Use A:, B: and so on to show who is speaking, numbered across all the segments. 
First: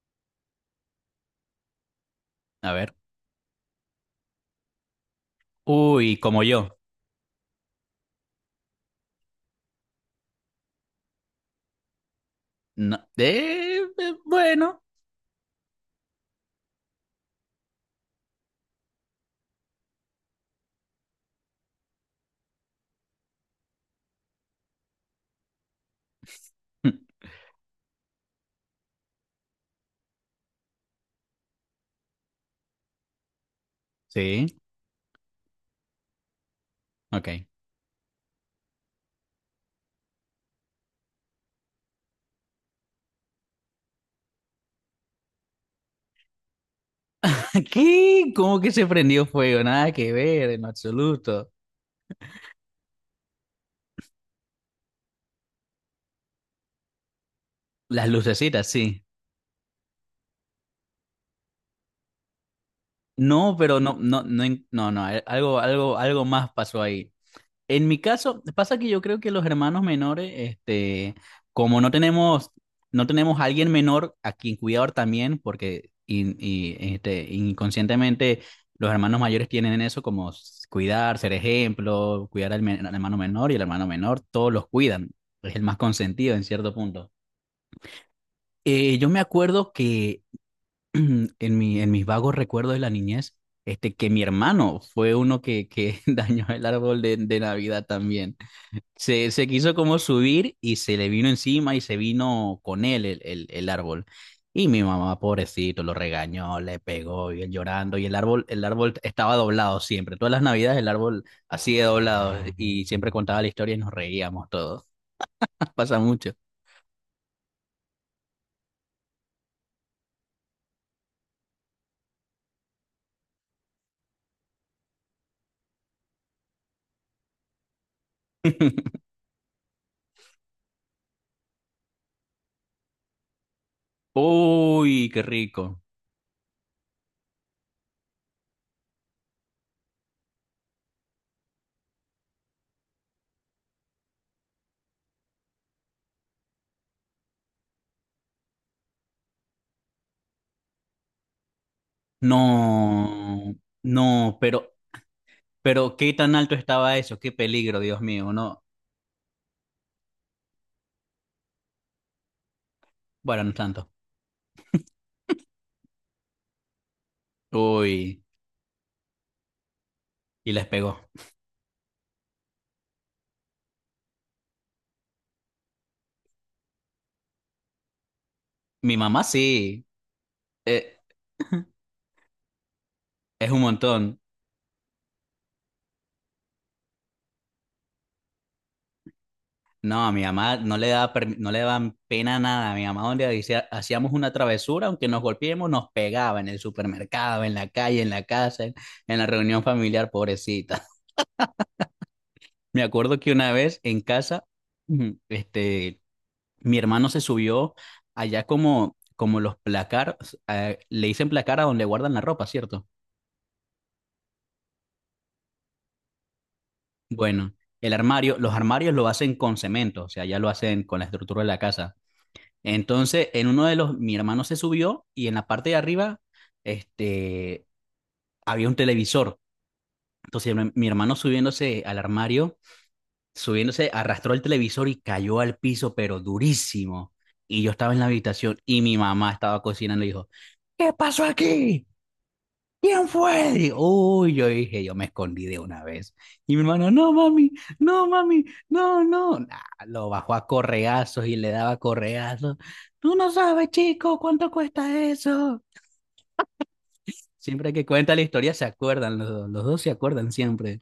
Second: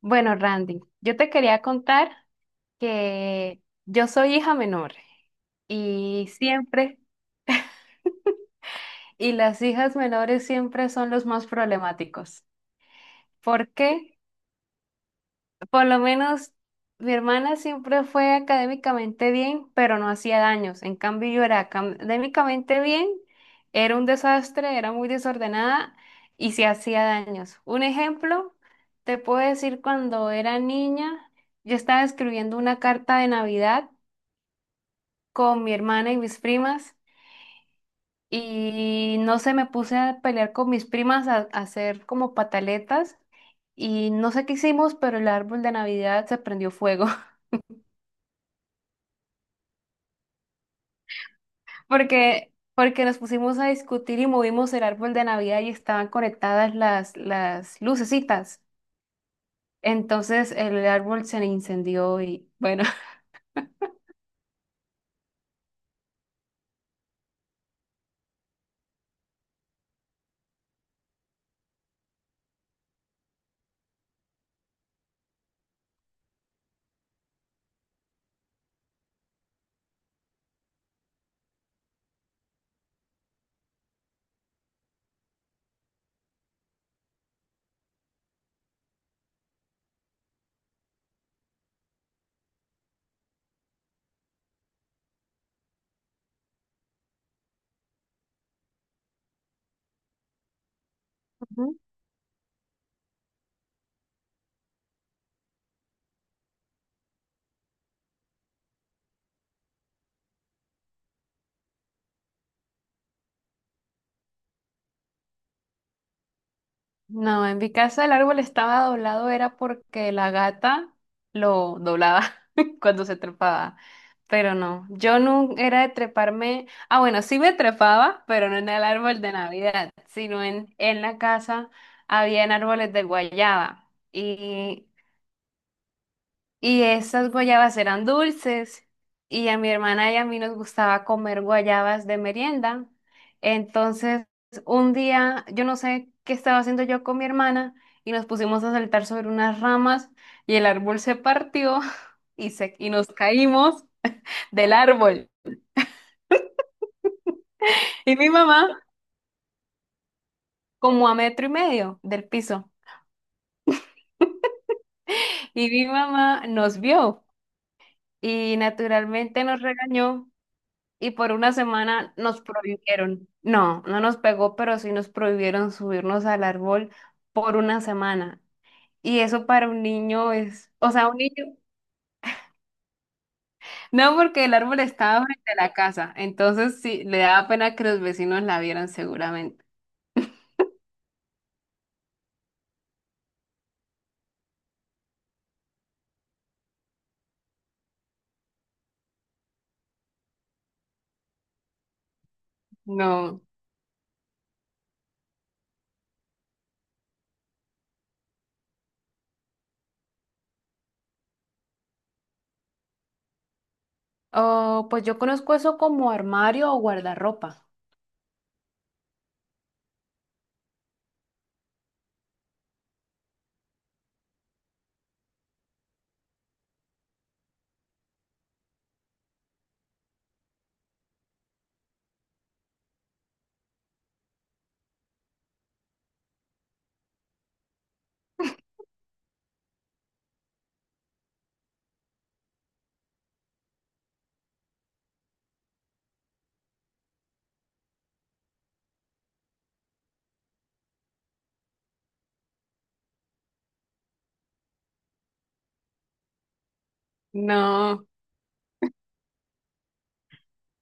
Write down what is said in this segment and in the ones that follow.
A: Bueno, Randy, yo te quería contar
B: A ver.
A: que yo soy hija menor
B: Uy,
A: y
B: como yo.
A: siempre, y las hijas menores siempre son los más problemáticos.
B: No.
A: ¿Por qué?
B: Bueno.
A: Por lo menos mi hermana siempre fue académicamente bien, pero no hacía daños. En cambio, yo era académicamente bien, era un desastre, era muy desordenada y se hacía daños. Un ejemplo, te puedo decir cuando era niña, yo estaba escribiendo una carta de Navidad
B: Sí,
A: con mi hermana y mis primas
B: ok.
A: y no sé, me puse a pelear con mis primas a hacer como pataletas y no sé qué hicimos, pero el árbol de Navidad se prendió fuego
B: ¿Qué? ¿Cómo que se prendió fuego? Nada que ver, en absoluto.
A: porque nos pusimos a discutir y movimos el árbol de Navidad y estaban conectadas las
B: Las
A: lucecitas.
B: lucecitas, sí.
A: Entonces el árbol se incendió y bueno,
B: No, pero no, no, no, no, no, algo más pasó ahí. En mi caso, pasa que yo creo que los hermanos menores, este, como no tenemos, a alguien menor a quien cuidar también, porque y, este, inconscientemente los hermanos mayores tienen eso como cuidar, ser ejemplo, cuidar al hermano menor y el hermano menor, todos los cuidan, es el más consentido en cierto punto. Yo me acuerdo que en mis vagos recuerdos de la niñez, este, que mi hermano fue uno que dañó el árbol de Navidad también. Se quiso como subir y se le vino encima y se vino con él el árbol. Y mi mamá, pobrecito, lo regañó, le pegó y él llorando. Y el árbol estaba doblado siempre. Todas las navidades el árbol así de doblado. Y siempre contaba la historia y nos reíamos todos. Pasa mucho.
A: no, en mi casa el árbol estaba doblado, era porque la gata lo doblaba cuando se trepaba. Pero no, yo no era de treparme. Ah, bueno, sí me trepaba, pero no en el árbol de Navidad, sino en la casa habían árboles de guayaba. Y
B: Uy, qué rico.
A: y esas guayabas eran dulces y a mi hermana y a mí nos gustaba comer guayabas de merienda. Entonces, un día, yo no sé qué estaba haciendo yo con mi hermana y nos pusimos a saltar sobre unas ramas y el árbol se partió y, se, y nos
B: No,
A: caímos
B: no, pero,
A: del árbol.
B: pero qué tan alto estaba eso, qué peligro, Dios
A: Y mi
B: mío. No,
A: mamá, como a metro y medio del piso,
B: bueno, no tanto.
A: y mi mamá nos vio
B: Uy,
A: y naturalmente nos regañó
B: y les pegó.
A: y por una semana nos prohibieron. No, no nos pegó, pero sí nos prohibieron subirnos al árbol por una semana.
B: Mi
A: Y
B: mamá
A: eso para un
B: sí.
A: niño es, o
B: Eh,
A: sea, un niño,
B: Es un
A: no
B: montón.
A: porque el árbol estaba frente a la casa, entonces sí, le daba pena que los vecinos la vieran seguramente.
B: No, a mi mamá no le daba, no le daban pena nada. A mi mamá donde hacíamos una travesura, aunque nos golpeemos, nos pegaba en el supermercado, en la calle, en la casa, en la reunión familiar, pobrecita. Me acuerdo que
A: No.
B: una vez en casa, este, mi hermano se subió allá como, como los placar, le dicen placar a donde guardan la ropa, ¿cierto?
A: Oh, pues yo conozco eso como armario o
B: Bueno,
A: guardarropa.
B: el armario, los armarios lo hacen con cemento, o sea, ya lo hacen con la estructura de la casa. Entonces, en uno de los, mi hermano se subió y en la parte de arriba, este, había un televisor. Entonces, mi hermano subiéndose al armario, subiéndose, arrastró el televisor y cayó al piso, pero durísimo. Y yo estaba en la habitación y mi mamá estaba cocinando y dijo, ¿qué pasó aquí? ¿Quién fue? Y, uy, yo dije, yo me escondí de una vez. Y mi hermano, no, mami, no, mami, no, no. Nah, lo bajó a correazos y le daba correazos. Tú no sabes, chico, cuánto cuesta eso. Siempre que
A: No,
B: cuenta la historia se acuerdan, los dos se acuerdan siempre.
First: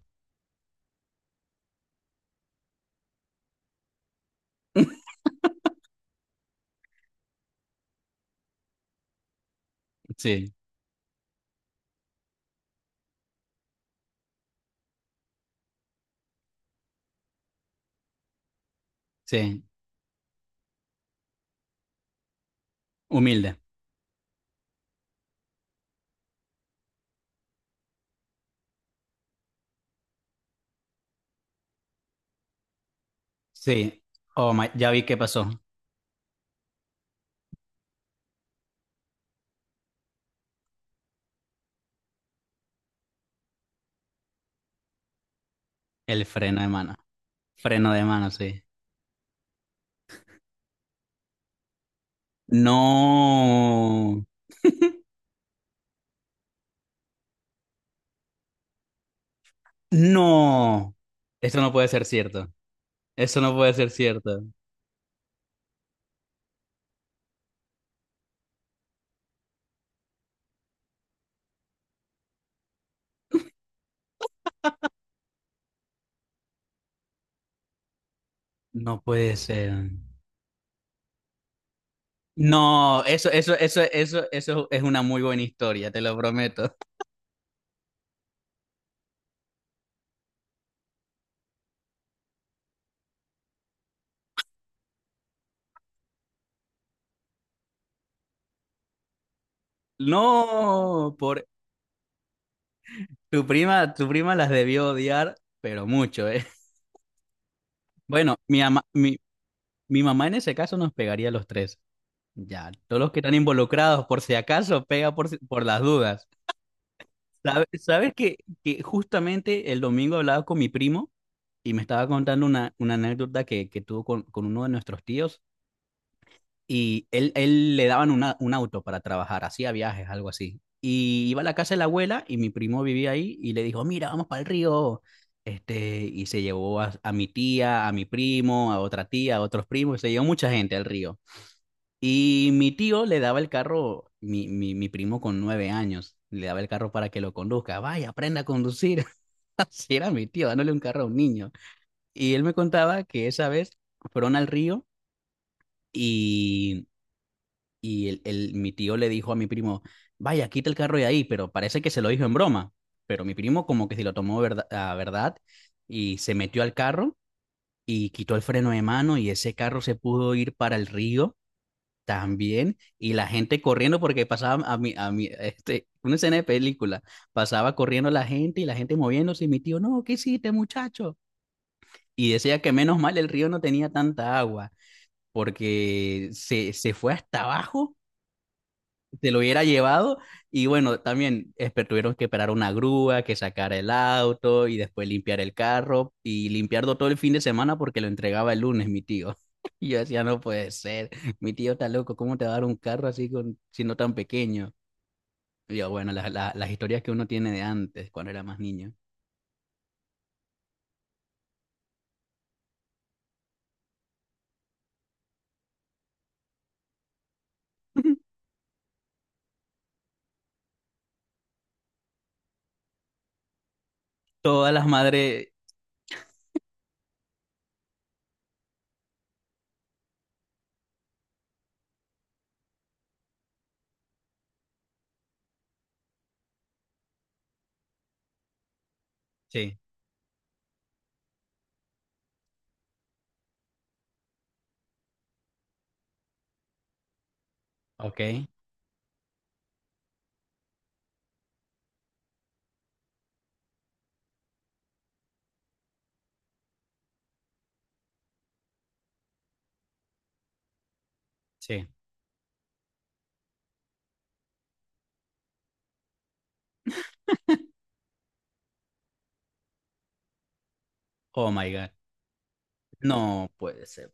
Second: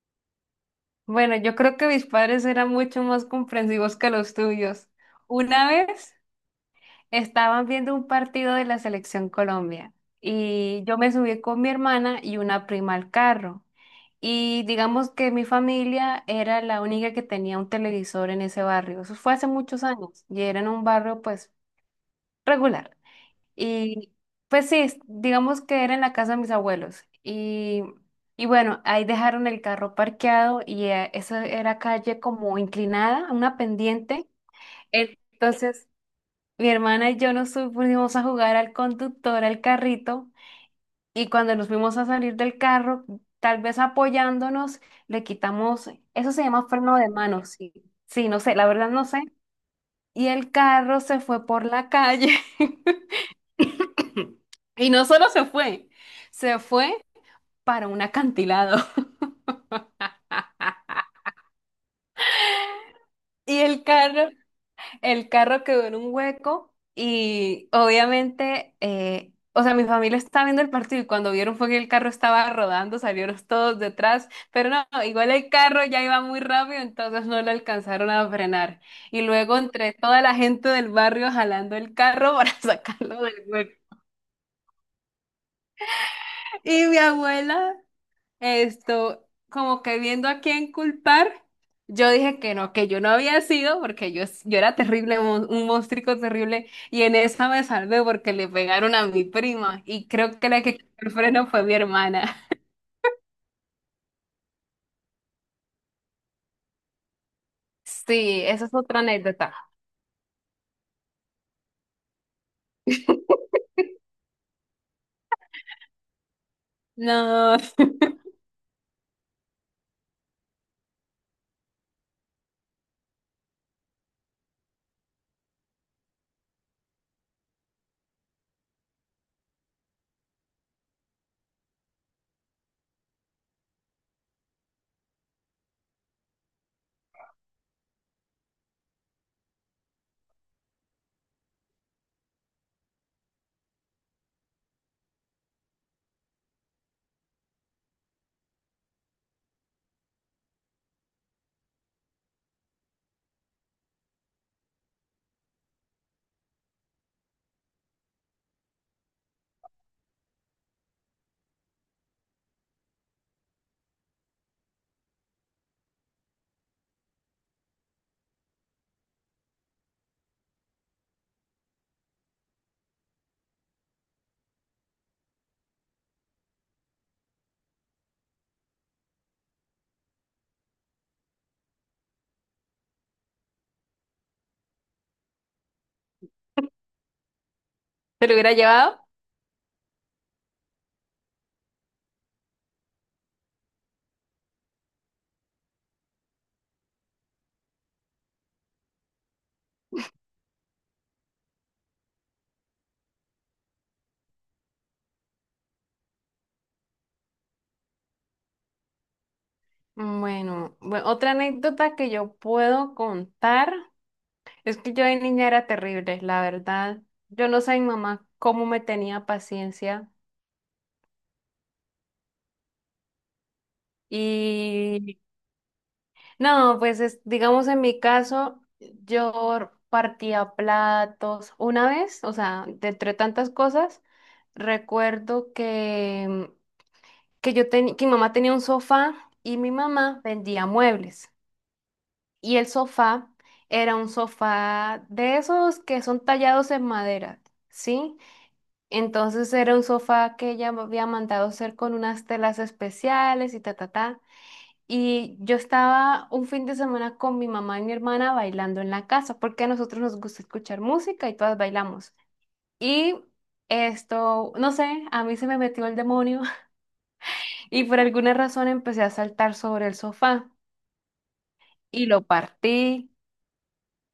A: bueno, yo creo que mis padres eran mucho más comprensivos que los tuyos. Una vez estaban viendo un partido de la selección Colombia
B: Sí,
A: y yo me subí con mi hermana y una prima al carro. Y digamos que mi familia era la única que tenía un televisor en ese barrio. Eso fue hace
B: sí,
A: muchos años y era en un barrio pues regular.
B: humilde.
A: Y pues sí, digamos que era en la casa de mis abuelos. Y bueno, ahí dejaron el carro parqueado y esa era calle como inclinada, una
B: Sí,
A: pendiente.
B: oh my, ya vi qué pasó.
A: Entonces, mi hermana y yo nos fuimos a jugar al conductor, al carrito, y cuando nos fuimos a salir del carro, tal vez apoyándonos, le quitamos,
B: El
A: eso se
B: freno de
A: llama
B: mano.
A: freno de mano, sí,
B: Freno de
A: sí,
B: mano,
A: no sé,
B: sí.
A: la verdad no sé. Y el carro se fue por la calle.
B: No,
A: Y no solo se fue para un acantilado.
B: no. Esto no puede ser cierto. Eso no
A: Y
B: puede
A: el
B: ser
A: carro,
B: cierto.
A: el carro quedó en un hueco y obviamente, o sea, mi familia estaba viendo el partido y cuando vieron fue que el carro estaba rodando, salieron todos detrás, pero no, igual el carro ya iba muy rápido, entonces no lo alcanzaron a frenar.
B: No
A: Y
B: puede
A: luego
B: ser.
A: entre toda la gente del barrio jalando el carro para
B: No,
A: sacarlo
B: eso,
A: del
B: eso, eso,
A: hueco.
B: eso, eso es una muy buena historia, te lo prometo.
A: Y mi abuela, esto, como que viendo a quién culpar, yo dije que no, que yo no había sido, porque yo era terrible, un monstruo terrible, y en esa me salvé porque le pegaron a mi prima, y creo que la que quitó el
B: No,
A: freno fue mi hermana.
B: tu prima las debió odiar, pero mucho, ¿eh? Bueno,
A: Sí, esa es otra anécdota.
B: mi mamá en ese caso nos pegaría a los tres. Ya, todos los que están involucrados, por si acaso, pega por, si- por las dudas.
A: No,
B: ¿Sabes, sabes que justamente el domingo hablaba con mi primo y me estaba contando una anécdota que tuvo con uno de nuestros tíos? Y él le daban un auto para trabajar, hacía viajes, algo así. Y iba a la casa de la abuela y mi primo vivía ahí y le dijo, mira, vamos para el río. Este, y se llevó a mi tía, a mi primo, a otra tía, a otros primos, se llevó mucha gente al río. Y mi tío le daba el carro, mi primo con 9 años, le daba el carro para que lo conduzca. Vaya, aprenda a conducir. Así era mi tío, dándole un carro a un niño. Y él me contaba que esa vez fueron al río y mi tío le dijo a mi primo, vaya, quita el carro de ahí, pero parece que se lo dijo en broma. Pero mi primo como que se lo tomó a verdad y se metió al carro y quitó el freno de mano y ese carro se pudo ir para el río también. Y la gente corriendo porque pasaba a mí, este, una escena de película, pasaba corriendo la gente y la gente moviéndose y mi tío, no, ¿qué hiciste, muchacho? Y decía que menos mal el río no tenía tanta agua porque se fue hasta abajo,
A: ¿te lo hubiera llevado?
B: se lo hubiera llevado y bueno, también tuvieron que esperar una grúa, que sacara el auto y después limpiar el carro y limpiarlo todo el fin de semana porque lo entregaba el lunes mi tío. Y yo decía, no puede ser, mi tío está loco, ¿cómo te va a dar un carro así con, siendo tan pequeño? Y yo, bueno, las historias que uno tiene de antes, cuando era más niño.
A: Bueno, otra anécdota que yo puedo contar es que yo de niña era terrible, la verdad. Yo no sé mi mamá cómo me tenía paciencia.
B: Todas las
A: Y
B: madres,
A: no, pues digamos en mi caso, yo partía platos una vez, o sea, de entre tantas cosas, recuerdo que yo tenía, que mi mamá tenía un sofá y mi
B: sí,
A: mamá vendía muebles. Y el sofá era un sofá de esos que son tallados en madera, ¿sí?
B: ok,
A: Entonces era un sofá que ella me había mandado hacer con unas telas especiales y ta, ta, ta. Y yo estaba un fin de semana con mi mamá y mi hermana bailando en la casa, porque a nosotros nos gusta escuchar música y todas
B: sí.
A: bailamos. Y esto, no sé, a mí se me metió el demonio y por alguna razón empecé a saltar sobre el sofá
B: Oh my God.
A: y lo partí,
B: No puede ser.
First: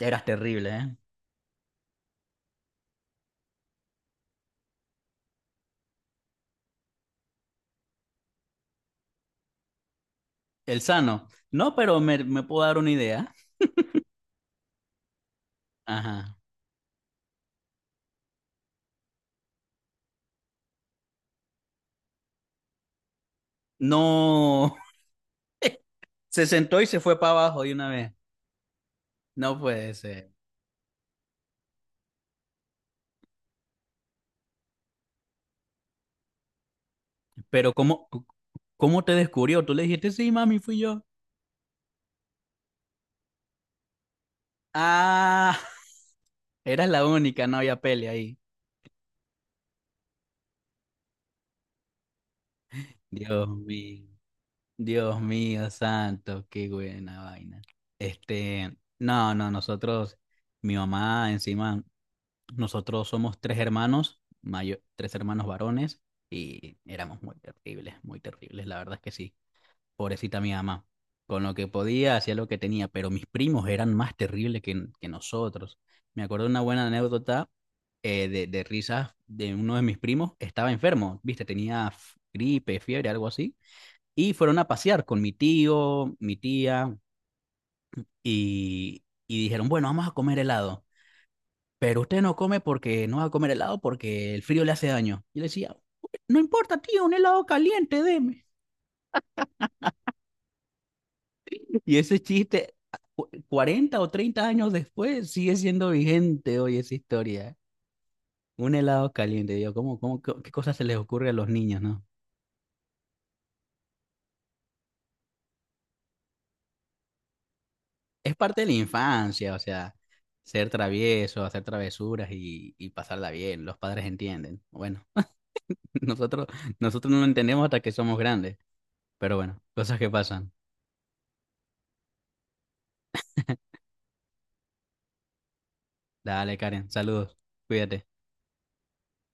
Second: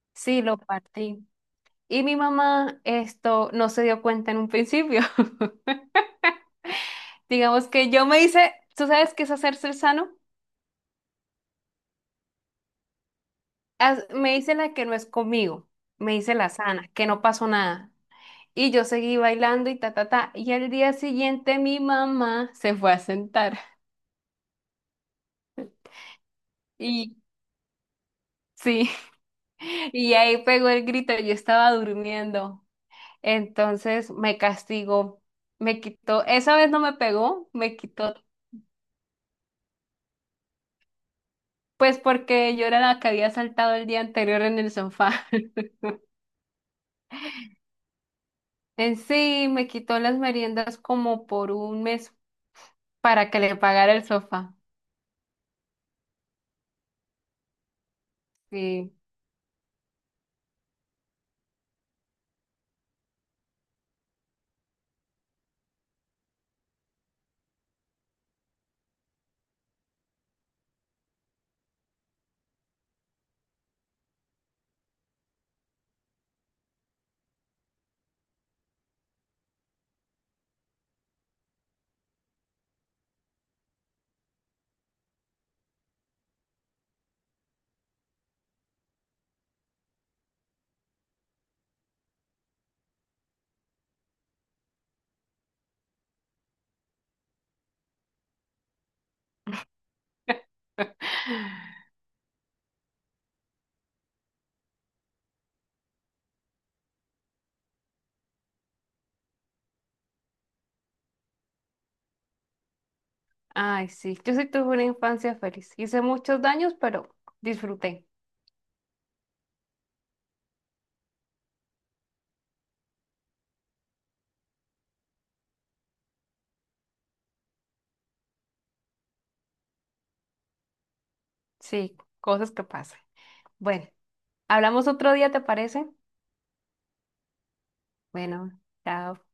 B: Eras
A: sí, lo
B: terrible, ¿eh?
A: partí. Y mi mamá esto no se dio cuenta en un principio. Digamos que yo me hice, ¿tú sabes qué es hacerse el sano?
B: El sano. No, pero me puedo dar una idea.
A: Me hice la que no es conmigo, me hice
B: Ajá.
A: la sana, que no pasó nada. Y yo seguí bailando y ta, ta, ta. Y al día siguiente mi mamá se fue a sentar.
B: No, se sentó y se
A: Y
B: fue para abajo de una vez.
A: sí,
B: No puede
A: y
B: ser.
A: ahí pegó el grito, yo estaba durmiendo. Entonces me castigó, me quitó, esa vez no me pegó,
B: Pero
A: me
B: ¿cómo,
A: quitó,
B: cómo te descubrió? Tú le dijiste, sí, mami, fui yo.
A: pues porque yo era la que había saltado el día anterior en el sofá.
B: Ah, eras la única, no había pele ahí.
A: En sí, me quitó las meriendas como por un mes para que
B: Dios
A: le pagara el
B: mío,
A: sofá.
B: Dios mío, santo, qué buena vaina. Este,
A: Sí.
B: no, no, mi mamá, encima, nosotros somos tres hermanos, tres hermanos varones, y éramos muy terribles, la verdad es que sí. Pobrecita mi mamá. Con lo que podía, hacía lo que tenía, pero mis primos eran más terribles que nosotros. Me acuerdo de una buena anécdota de risas de uno de mis primos. Estaba enfermo, viste, tenía gripe, fiebre, algo así. Y fueron a pasear con mi tío, mi tía, y dijeron, bueno, vamos a comer helado. Pero usted no come porque no va a comer helado porque el frío le hace daño. Y yo le decía, no importa, tío, un helado caliente, deme. Y ese chiste, 40 o 30 años después, sigue siendo vigente hoy esa historia. Un helado caliente, yo, ¿cómo, qué cosas se les ocurre a los niños, no?
A: Ay, sí, yo sí tuve una infancia feliz. Hice muchos daños, pero disfruté.
B: Es parte de la infancia, o sea, ser travieso, hacer travesuras y pasarla bien, los padres entienden. Bueno, nosotros, nosotros no lo entendemos hasta que somos grandes, pero bueno, cosas que pasan.
A: Sí, cosas que pasan. Bueno, hablamos otro día, ¿te parece?
B: Dale, Karen, saludos, cuídate.
A: Bueno, chao.